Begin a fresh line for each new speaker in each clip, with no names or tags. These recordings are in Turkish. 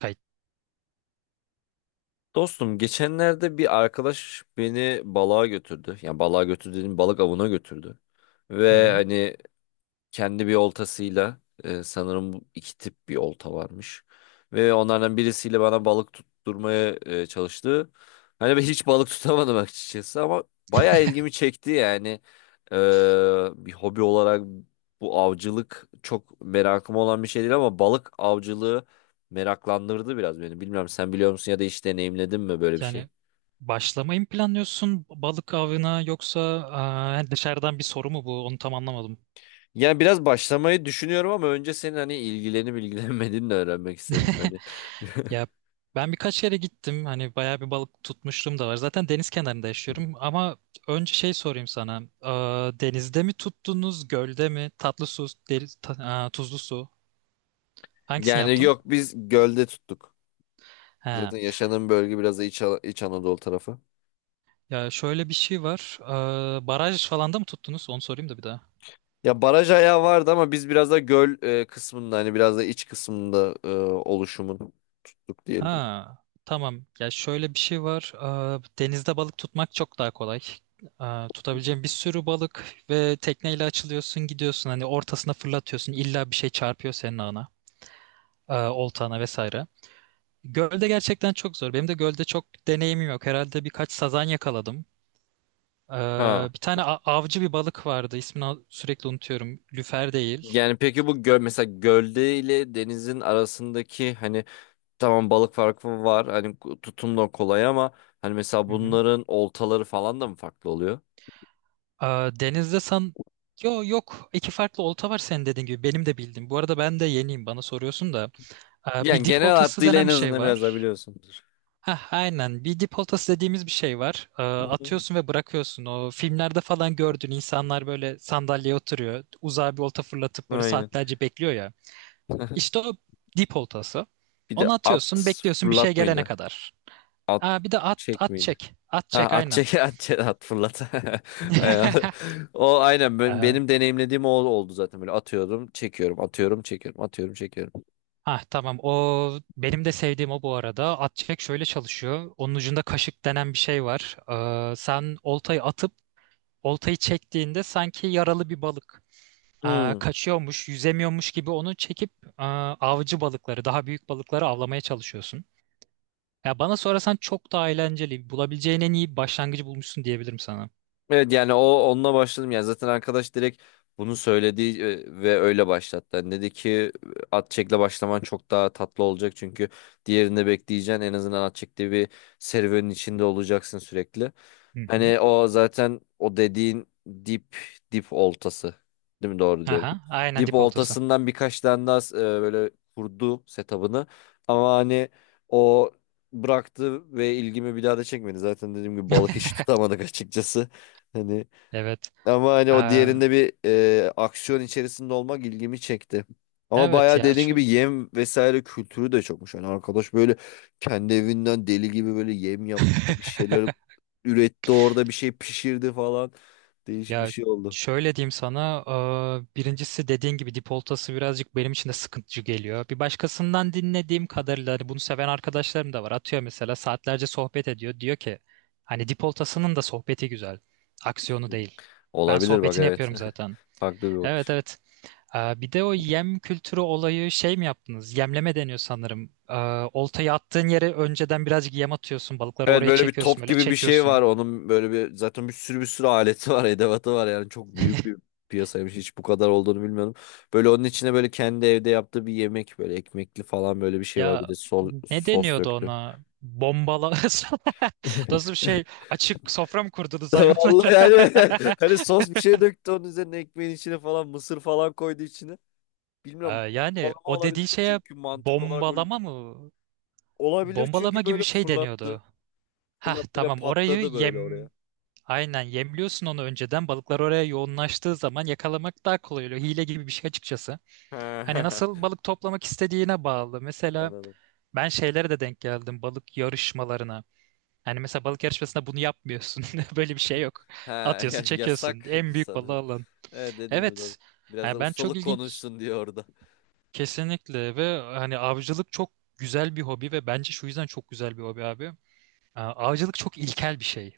Kay-
Dostum geçenlerde bir arkadaş beni balığa götürdü. Yani balığa götürdü dediğim balık avına götürdü.
Hı
Ve
hı.
hani kendi bir oltasıyla sanırım bu iki tip bir olta varmış. Ve onlardan birisiyle bana balık tutturmaya çalıştı. Hani ben hiç balık tutamadım açıkçası ama bayağı ilgimi çekti yani. E, Bir hobi olarak bu avcılık çok merakım olan bir şey değil ama balık avcılığı meraklandırdı biraz beni. Bilmem sen biliyor musun ya da hiç deneyimledin mi böyle bir şey?
Yani başlamayı mı planlıyorsun balık avına yoksa yani dışarıdan bir soru mu bu? Onu tam anlamadım.
Yani biraz başlamayı düşünüyorum ama önce senin hani ilgilenip ilgilenmediğini de öğrenmek isterim. Hani
Ya ben birkaç yere gittim. Hani bayağı bir balık tutmuşluğum da var. Zaten deniz kenarında yaşıyorum ama önce şey sorayım sana. Denizde mi tuttunuz, gölde mi? Tatlı su, deniz, tuzlu su. Hangisini
Yani
yaptın?
yok, biz gölde tuttuk.
He.
Zaten yaşadığım bölge biraz da İç Anadolu tarafı.
Ya şöyle bir şey var. Baraj falan da mı tuttunuz? Onu sorayım da bir daha.
Ya baraj ayağı vardı ama biz biraz da göl kısmında, hani biraz da iç kısmında oluşumun tuttuk diyelim.
Ha, tamam. Ya şöyle bir şey var. Denizde balık tutmak çok daha kolay. Tutabileceğin bir sürü balık ve tekneyle açılıyorsun, gidiyorsun. Hani ortasına fırlatıyorsun. İlla bir şey çarpıyor senin ağına, oltana vesaire. Gölde gerçekten çok zor. Benim de gölde çok deneyimim yok. Herhalde birkaç sazan yakaladım.
Ha.
Bir tane avcı bir balık vardı. İsmini sürekli unutuyorum. Lüfer değil.
Yani peki bu göl mesela, gölde ile denizin arasındaki hani tamam balık farkı var, hani tutum da kolay ama hani mesela
Hı hı.
bunların oltaları falan da mı farklı oluyor?
Aa, denizde san... Yo, yok. İki farklı olta var senin dediğin gibi. Benim de bildiğim. Bu arada ben de yeniyim bana soruyorsun da.
Yani
Bir dip
genel
oltası
hattıyla en
denen bir şey
azından biraz daha
var.
biliyorsundur.
Hah, aynen. Bir dip oltası dediğimiz bir şey var.
Hı hı.
Atıyorsun ve bırakıyorsun. O filmlerde falan gördüğün insanlar böyle sandalyeye oturuyor. Uzağa bir olta fırlatıp böyle
Aynen.
saatlerce bekliyor ya. İşte o dip oltası.
Bir de
Onu atıyorsun,
at
bekliyorsun bir şey
fırlat
gelene
mıydı?
kadar.
At
Aa, bir de at,
çek
at
miydi?
çek. At
Ha,
çek
at
aynen.
çek at çek, at fırlat. Aynen. O aynen
Ee,
benim deneyimlediğim o oldu zaten. Böyle atıyorum, çekiyorum, atıyorum, çekiyorum, atıyorum, çekiyorum.
Ha tamam o benim de sevdiğim o bu arada. At çek şöyle çalışıyor. Onun ucunda kaşık denen bir şey var. Sen oltayı atıp oltayı çektiğinde sanki yaralı bir balık
Hmm.
kaçıyormuş, yüzemiyormuş gibi onu çekip avcı balıkları, daha büyük balıkları avlamaya çalışıyorsun. Ya bana sorarsan çok daha eğlenceli. Bulabileceğin en iyi başlangıcı bulmuşsun diyebilirim sana.
Evet yani onunla başladım yani. Zaten arkadaş direkt bunu söyledi ve öyle başlattı. Yani dedi ki at çekle başlaman çok daha tatlı olacak, çünkü diğerinde bekleyeceksin, en azından at çektiği bir serüvenin içinde olacaksın sürekli.
Hı hı.
Hani o zaten, o dediğin dip dip oltası, değil mi, doğru diyorum.
Aha, aynen
Dip
dip oltası.
oltasından birkaç tane daha böyle kurdu setup'ını, ama hani o bıraktı ve ilgimi bir daha da çekmedi. Zaten dediğim gibi balık hiç tutamadık açıkçası. Hani
Evet.
ama hani o
Ee,
diğerinde bir aksiyon içerisinde olmak ilgimi çekti. Ama
evet
bayağı
ya
dediğin
çok.
gibi yem vesaire kültürü de çokmuş. Hani arkadaş böyle kendi evinden deli gibi böyle yem yaptı, bir şeyler üretti orada, bir şey pişirdi falan. Değişik bir
Ya
şey oldu.
şöyle diyeyim sana, birincisi dediğin gibi dipoltası birazcık benim için de sıkıntıcı geliyor. Bir başkasından dinlediğim kadarıyla hani bunu seven arkadaşlarım da var. Atıyor mesela saatlerce sohbet ediyor. Diyor ki hani dipoltasının da sohbeti güzel. Aksiyonu değil. Ben
Olabilir bak,
sohbetini
evet.
yapıyorum zaten.
Farklı bir
Evet,
bakış.
evet. Bir de o yem kültürü olayı şey mi yaptınız? Yemleme deniyor sanırım. Oltayı attığın yere önceden birazcık yem atıyorsun. Balıkları
Evet,
oraya
böyle bir
çekiyorsun
top
böyle
gibi bir şey var
çekiyorsun.
onun, böyle bir, zaten bir sürü aleti var, edevatı var yani, çok büyük bir piyasaymış, hiç bu kadar olduğunu bilmiyordum. Böyle onun içine böyle kendi evde yaptığı bir yemek, böyle ekmekli falan, böyle bir şey var, bir
Ya
de
ne
sos
deniyordu
döktü.
ona? Bombala. Nasıl bir şey? Açık sofra mı kurdunuz
Vallahi
hayvanlara?
yani hani sos bir şey döktü onun üzerine, ekmeğin içine falan, mısır falan koydu içine. Bilmiyorum,
Yani
balama
o
olabilir
dediği
yani,
şeye
çünkü mantık olarak böyle
bombalama mı?
olabilir,
Bombalama
çünkü
gibi bir
böyle
şey
fırlattı.
deniyordu. Hah
Fırlattı ve
tamam orayı
patladı böyle oraya.
yem... Aynen yemliyorsun onu önceden. Balıklar oraya yoğunlaştığı zaman yakalamak daha kolay oluyor. Hile gibi bir şey açıkçası. Hani nasıl balık toplamak istediğine bağlı. Mesela
Anladım.
ben şeylere de denk geldim balık yarışmalarına. Hani mesela balık yarışmasında bunu yapmıyorsun. Böyle bir şey yok.
Ha,
Atıyorsun, çekiyorsun.
yasak
En büyük balığı
sanırım.
alan.
Evet, dediğin gibi, doğru.
Evet.
Biraz
Yani
da
ben çok
ustalık
ilginç
konuşsun diyor orada.
kesinlikle ve hani avcılık çok güzel bir hobi ve bence şu yüzden çok güzel bir hobi abi. Avcılık çok ilkel bir şey.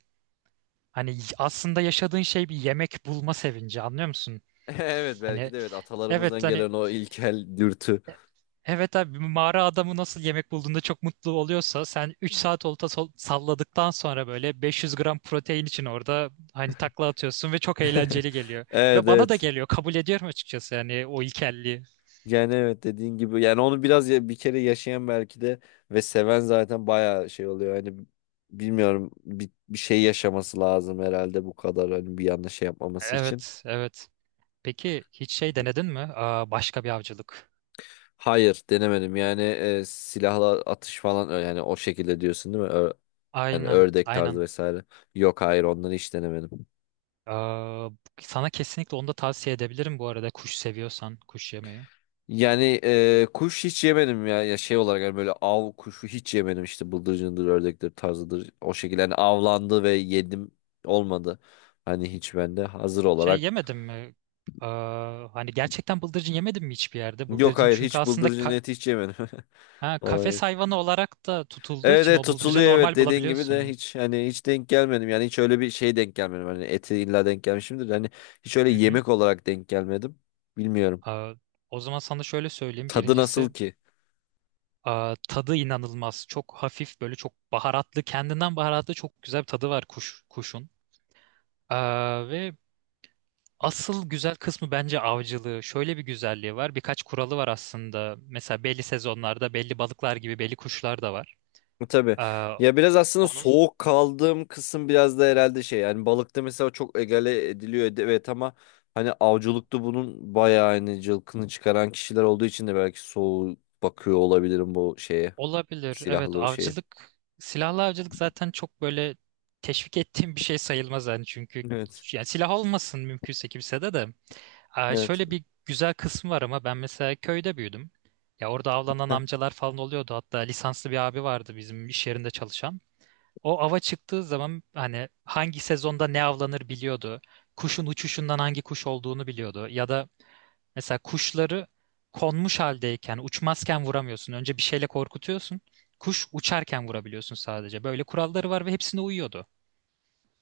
Hani aslında yaşadığın şey bir yemek bulma sevinci anlıyor musun?
Evet,
Hani
belki de, evet,
evet
atalarımızdan
hani
gelen o ilkel dürtü.
evet abi bir mağara adamı nasıl yemek bulduğunda çok mutlu oluyorsa sen 3 saat olta salladıktan sonra böyle 500 gram protein için orada hani takla atıyorsun ve çok eğlenceli geliyor.
Evet,
Ve bana da
evet.
geliyor kabul ediyorum açıkçası yani o ilkelliği.
Yani evet, dediğin gibi yani, onu biraz ya, bir kere yaşayan belki de ve seven zaten bayağı şey oluyor. Hani bilmiyorum, bir şey yaşaması lazım herhalde bu kadar, hani bir yanlış şey yapmaması için.
Evet, evet. Peki hiç şey denedin mi? Başka bir avcılık.
Hayır, denemedim yani, silahla atış falan, yani o şekilde diyorsun, değil mi? Yani
Aynen,
ördek tarzı
aynen.
vesaire. Yok, hayır, ondan hiç denemedim.
Aa, sana kesinlikle onu da tavsiye edebilirim bu arada kuş seviyorsan kuş yemeyi.
Yani kuş hiç yemedim ya. Ya şey olarak yani, böyle av kuşu hiç yemedim işte, bıldırcındır, ördektir, tarzıdır. O şekilde yani avlandı ve yedim, olmadı. Hani hiç bende hazır
Şey
olarak.
yemedin mi? Hani gerçekten bıldırcın yemedin mi hiçbir yerde?
Yok,
Bıldırcın
hayır,
çünkü
hiç
aslında
bıldırcın eti hiç yemedim.
ha,
Vallahi
kafes
evet.
hayvanı olarak da tutulduğu
Evet,
için
evet,
o bıldırcı
tutuluyor, evet,
normal
dediğin gibi de
bulabiliyorsun.
hiç, hani hiç denk gelmedim. Yani hiç öyle bir şey denk gelmedim. Hani eti illa denk gelmişimdir. Hani hiç öyle
Hı hı.
yemek olarak denk gelmedim. Bilmiyorum.
Aa, o zaman sana şöyle söyleyeyim.
Tadı nasıl
Birincisi
ki?
tadı inanılmaz. Çok hafif böyle çok baharatlı. Kendinden baharatlı çok güzel bir tadı var kuş, kuşun. Ve asıl güzel kısmı bence avcılığı. Şöyle bir güzelliği var. Birkaç kuralı var aslında. Mesela belli sezonlarda belli balıklar gibi belli kuşlar da var.
Tabii.
Aa,
Ya biraz aslında
onun
soğuk kaldığım kısım biraz da herhalde şey yani, balıkta mesela çok egale ediliyor evet, ama hani avcılıkta bunun bayağı hani cılkını çıkaran kişiler olduğu için de belki soğuk bakıyor olabilirim bu şeye,
Olabilir. Evet,
silahlı şeye.
avcılık, silahlı avcılık zaten çok böyle teşvik ettiğim bir şey sayılmaz yani çünkü
Evet.
yani silah olmasın mümkünse kimse de de.
Evet.
Şöyle bir güzel kısmı var ama ben mesela köyde büyüdüm. Ya orada avlanan
Heh.
amcalar falan oluyordu. Hatta lisanslı bir abi vardı bizim iş yerinde çalışan. O ava çıktığı zaman hani hangi sezonda ne avlanır biliyordu. Kuşun uçuşundan hangi kuş olduğunu biliyordu. Ya da mesela kuşları konmuş haldeyken, uçmazken vuramıyorsun. Önce bir şeyle korkutuyorsun. Kuş uçarken vurabiliyorsun sadece. Böyle kuralları var ve hepsine uyuyordu.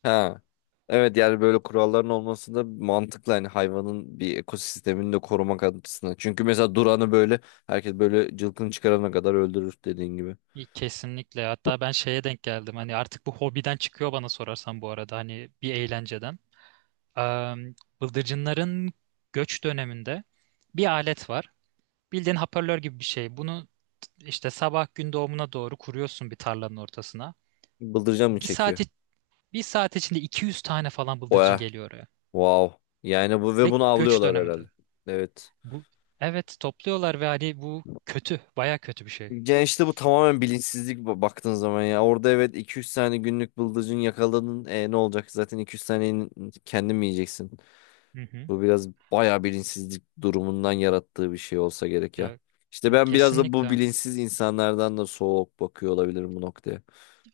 Ha. Evet yani böyle kuralların olması da mantıklı, hani hayvanın bir ekosistemini de korumak açısından. Çünkü mesela duranı böyle, herkes böyle cılkını çıkarana kadar öldürür dediğin gibi.
İyi, kesinlikle. Hatta ben şeye denk geldim. Hani artık bu hobiden çıkıyor bana sorarsan bu arada. Hani bir eğlenceden. Eee, bıldırcınların göç döneminde bir alet var. Bildiğin hoparlör gibi bir şey. Bunu işte sabah gün doğumuna doğru kuruyorsun bir tarlanın ortasına.
Bıldırcın mı
Bir saat,
çekiyor?
bir saat içinde 200 tane falan bıldırcın
Oya.
geliyor oraya.
Wow. Yani bu, ve
Ve
bunu
göç
avlıyorlar herhalde.
döneminde.
Evet.
Bu evet topluyorlar ve hani bu kötü, baya kötü bir şey.
Yani işte bu tamamen bilinçsizlik baktığın zaman ya. Orada evet iki üç tane günlük bıldırcın yakaladın. Ne olacak? Zaten iki üç taneyi kendin mi yiyeceksin?
Hı hı.
Bu biraz bayağı bilinçsizlik durumundan yarattığı bir şey olsa gerek ya.
Ya,
İşte
ya
ben biraz da bu
kesinlikle.
bilinçsiz insanlardan da soğuk bakıyor olabilirim bu noktaya.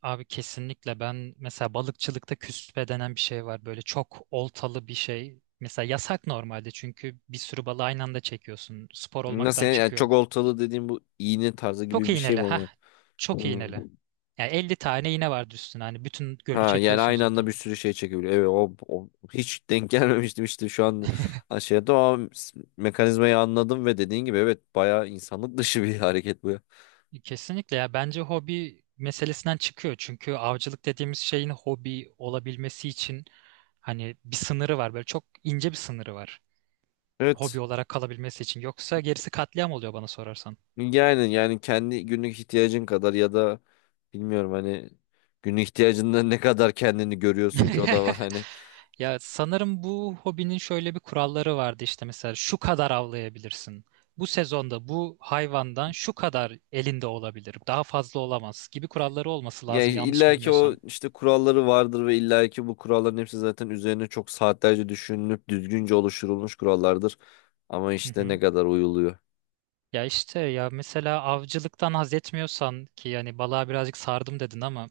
Abi kesinlikle ben mesela balıkçılıkta küspe denen bir şey var. Böyle çok oltalı bir şey. Mesela yasak normalde çünkü bir sürü balığı aynı anda çekiyorsun. Spor
Nasıl
olmaktan
yani,
çıkıyor.
çok oltalı dediğim bu iğne tarzı
Çok
gibi bir şey
iğneli.
mi
Ha
oluyor?
Çok
Hmm.
iğneli. Yani 50 tane iğne vardı üstüne. Hani bütün gölü
Ha, yani
çekiyorsun
aynı anda bir
zaten.
sürü şey çekebiliyor. Evet, hiç denk gelmemiştim, işte şu an şey, o mekanizmayı anladım ve dediğin gibi evet, bayağı insanlık dışı bir hareket bu, ya.
Kesinlikle ya bence hobi meselesinden çıkıyor. Çünkü avcılık dediğimiz şeyin hobi olabilmesi için hani bir sınırı var. Böyle çok ince bir sınırı var. Hobi
Evet
olarak kalabilmesi için. Yoksa gerisi katliam oluyor bana sorarsan.
yani, kendi günlük ihtiyacın kadar ya da bilmiyorum, hani günlük ihtiyacından ne kadar kendini görüyorsun ki, o da var hani.
Ya sanırım bu hobinin şöyle bir kuralları vardı işte mesela şu kadar avlayabilirsin. Bu sezonda bu hayvandan şu kadar elinde olabilir. Daha fazla olamaz gibi kuralları olması
Yani
lazım yanlış
illa ki o
bilmiyorsam.
işte kuralları vardır ve illa ki bu kuralların hepsi zaten üzerine çok saatlerce düşünülüp düzgünce oluşturulmuş kurallardır. Ama işte, ne kadar uyuluyor.
Ya işte ya mesela avcılıktan haz etmiyorsan ki yani balığa birazcık sardım dedin ama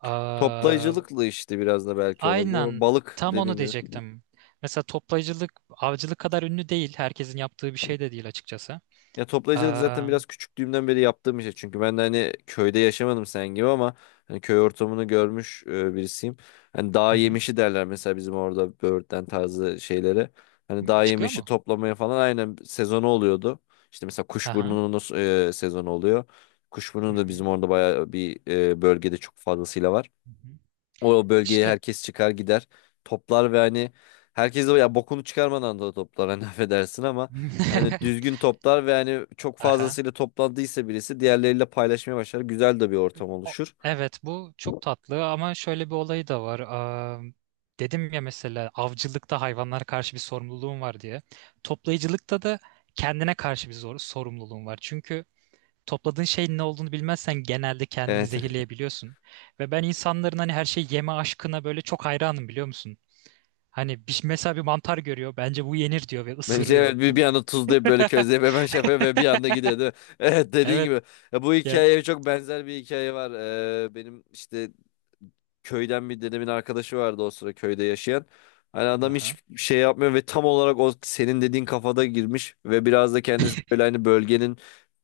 aa,
Toplayıcılıkla işte biraz da belki olabilir ama
aynen
balık
tam onu
dediğin gibi.
diyecektim. Mesela toplayıcılık avcılık kadar ünlü değil. Herkesin yaptığı bir şey de değil açıkçası.
Ya toplayıcılık zaten
Aa,
biraz küçüklüğümden beri yaptığım bir şey. Çünkü ben de hani köyde yaşamadım sen gibi ama hani köy ortamını görmüş birisiyim. Hani dağ
hı hı.
yemişi derler mesela bizim orada böğürtlen tarzı şeylere. Hani
Hı,
dağ
çıkıyor
yemişi
mu?
toplamaya falan, aynen, sezonu oluyordu. İşte mesela
Aha.
kuşburnunun sezonu oluyor.
Hı
Kuşburnu da
hı.
bizim orada bayağı bir bölgede çok fazlasıyla var.
Hı hı.
O bölgeye
İşte.
herkes çıkar gider. Toplar ve hani, herkes de ya bokunu çıkarmadan da toplar hani affedersin ama hani düzgün toplar ve hani çok
Aha.
fazlasıyla toplandıysa birisi diğerleriyle paylaşmaya başlar. Güzel de bir ortam
O-
oluşur.
evet bu çok tatlı ama şöyle bir olayı da var. Dedim ya mesela avcılıkta hayvanlara karşı bir sorumluluğum var diye. Toplayıcılıkta da kendine karşı bir zor sorumluluğum var. Çünkü topladığın şeyin ne olduğunu bilmezsen genelde kendini
Evet.
zehirleyebiliyorsun. Ve ben insanların hani her şeyi yeme aşkına böyle çok hayranım biliyor musun? Hani bir, mesela bir mantar görüyor bence bu yenir diyor ve
Bence
ısırıyor.
evet, bir
Bu,
anda tuzlayıp böyle közleyip hemen şey yapıyor ve bir anda gidiyor, değil mi? Evet, dediğin
evet
gibi. Ya, bu
ya.
hikayeye çok benzer bir hikaye var. Benim işte köyden bir dedemin arkadaşı vardı o sıra köyde yaşayan. Hani adam hiç
Aha.
şey yapmıyor ve tam olarak o senin dediğin kafada girmiş ve biraz da kendisi böyle hani bölgenin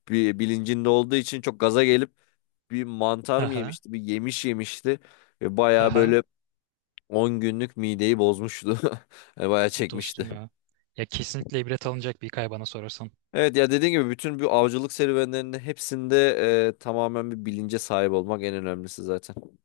bir bilincinde olduğu için çok gaza gelip bir mantar mı
Aha.
yemişti, bir yemiş yemişti ve bayağı
Aha.
böyle 10 günlük mideyi bozmuştu. Yani bayağı
Dostum
çekmişti.
ya. Ya kesinlikle ibret alınacak bir hikaye bana sorarsan.
Evet ya, dediğin gibi, bütün bu avcılık serüvenlerinde hepsinde tamamen bir bilince sahip olmak en önemlisi zaten.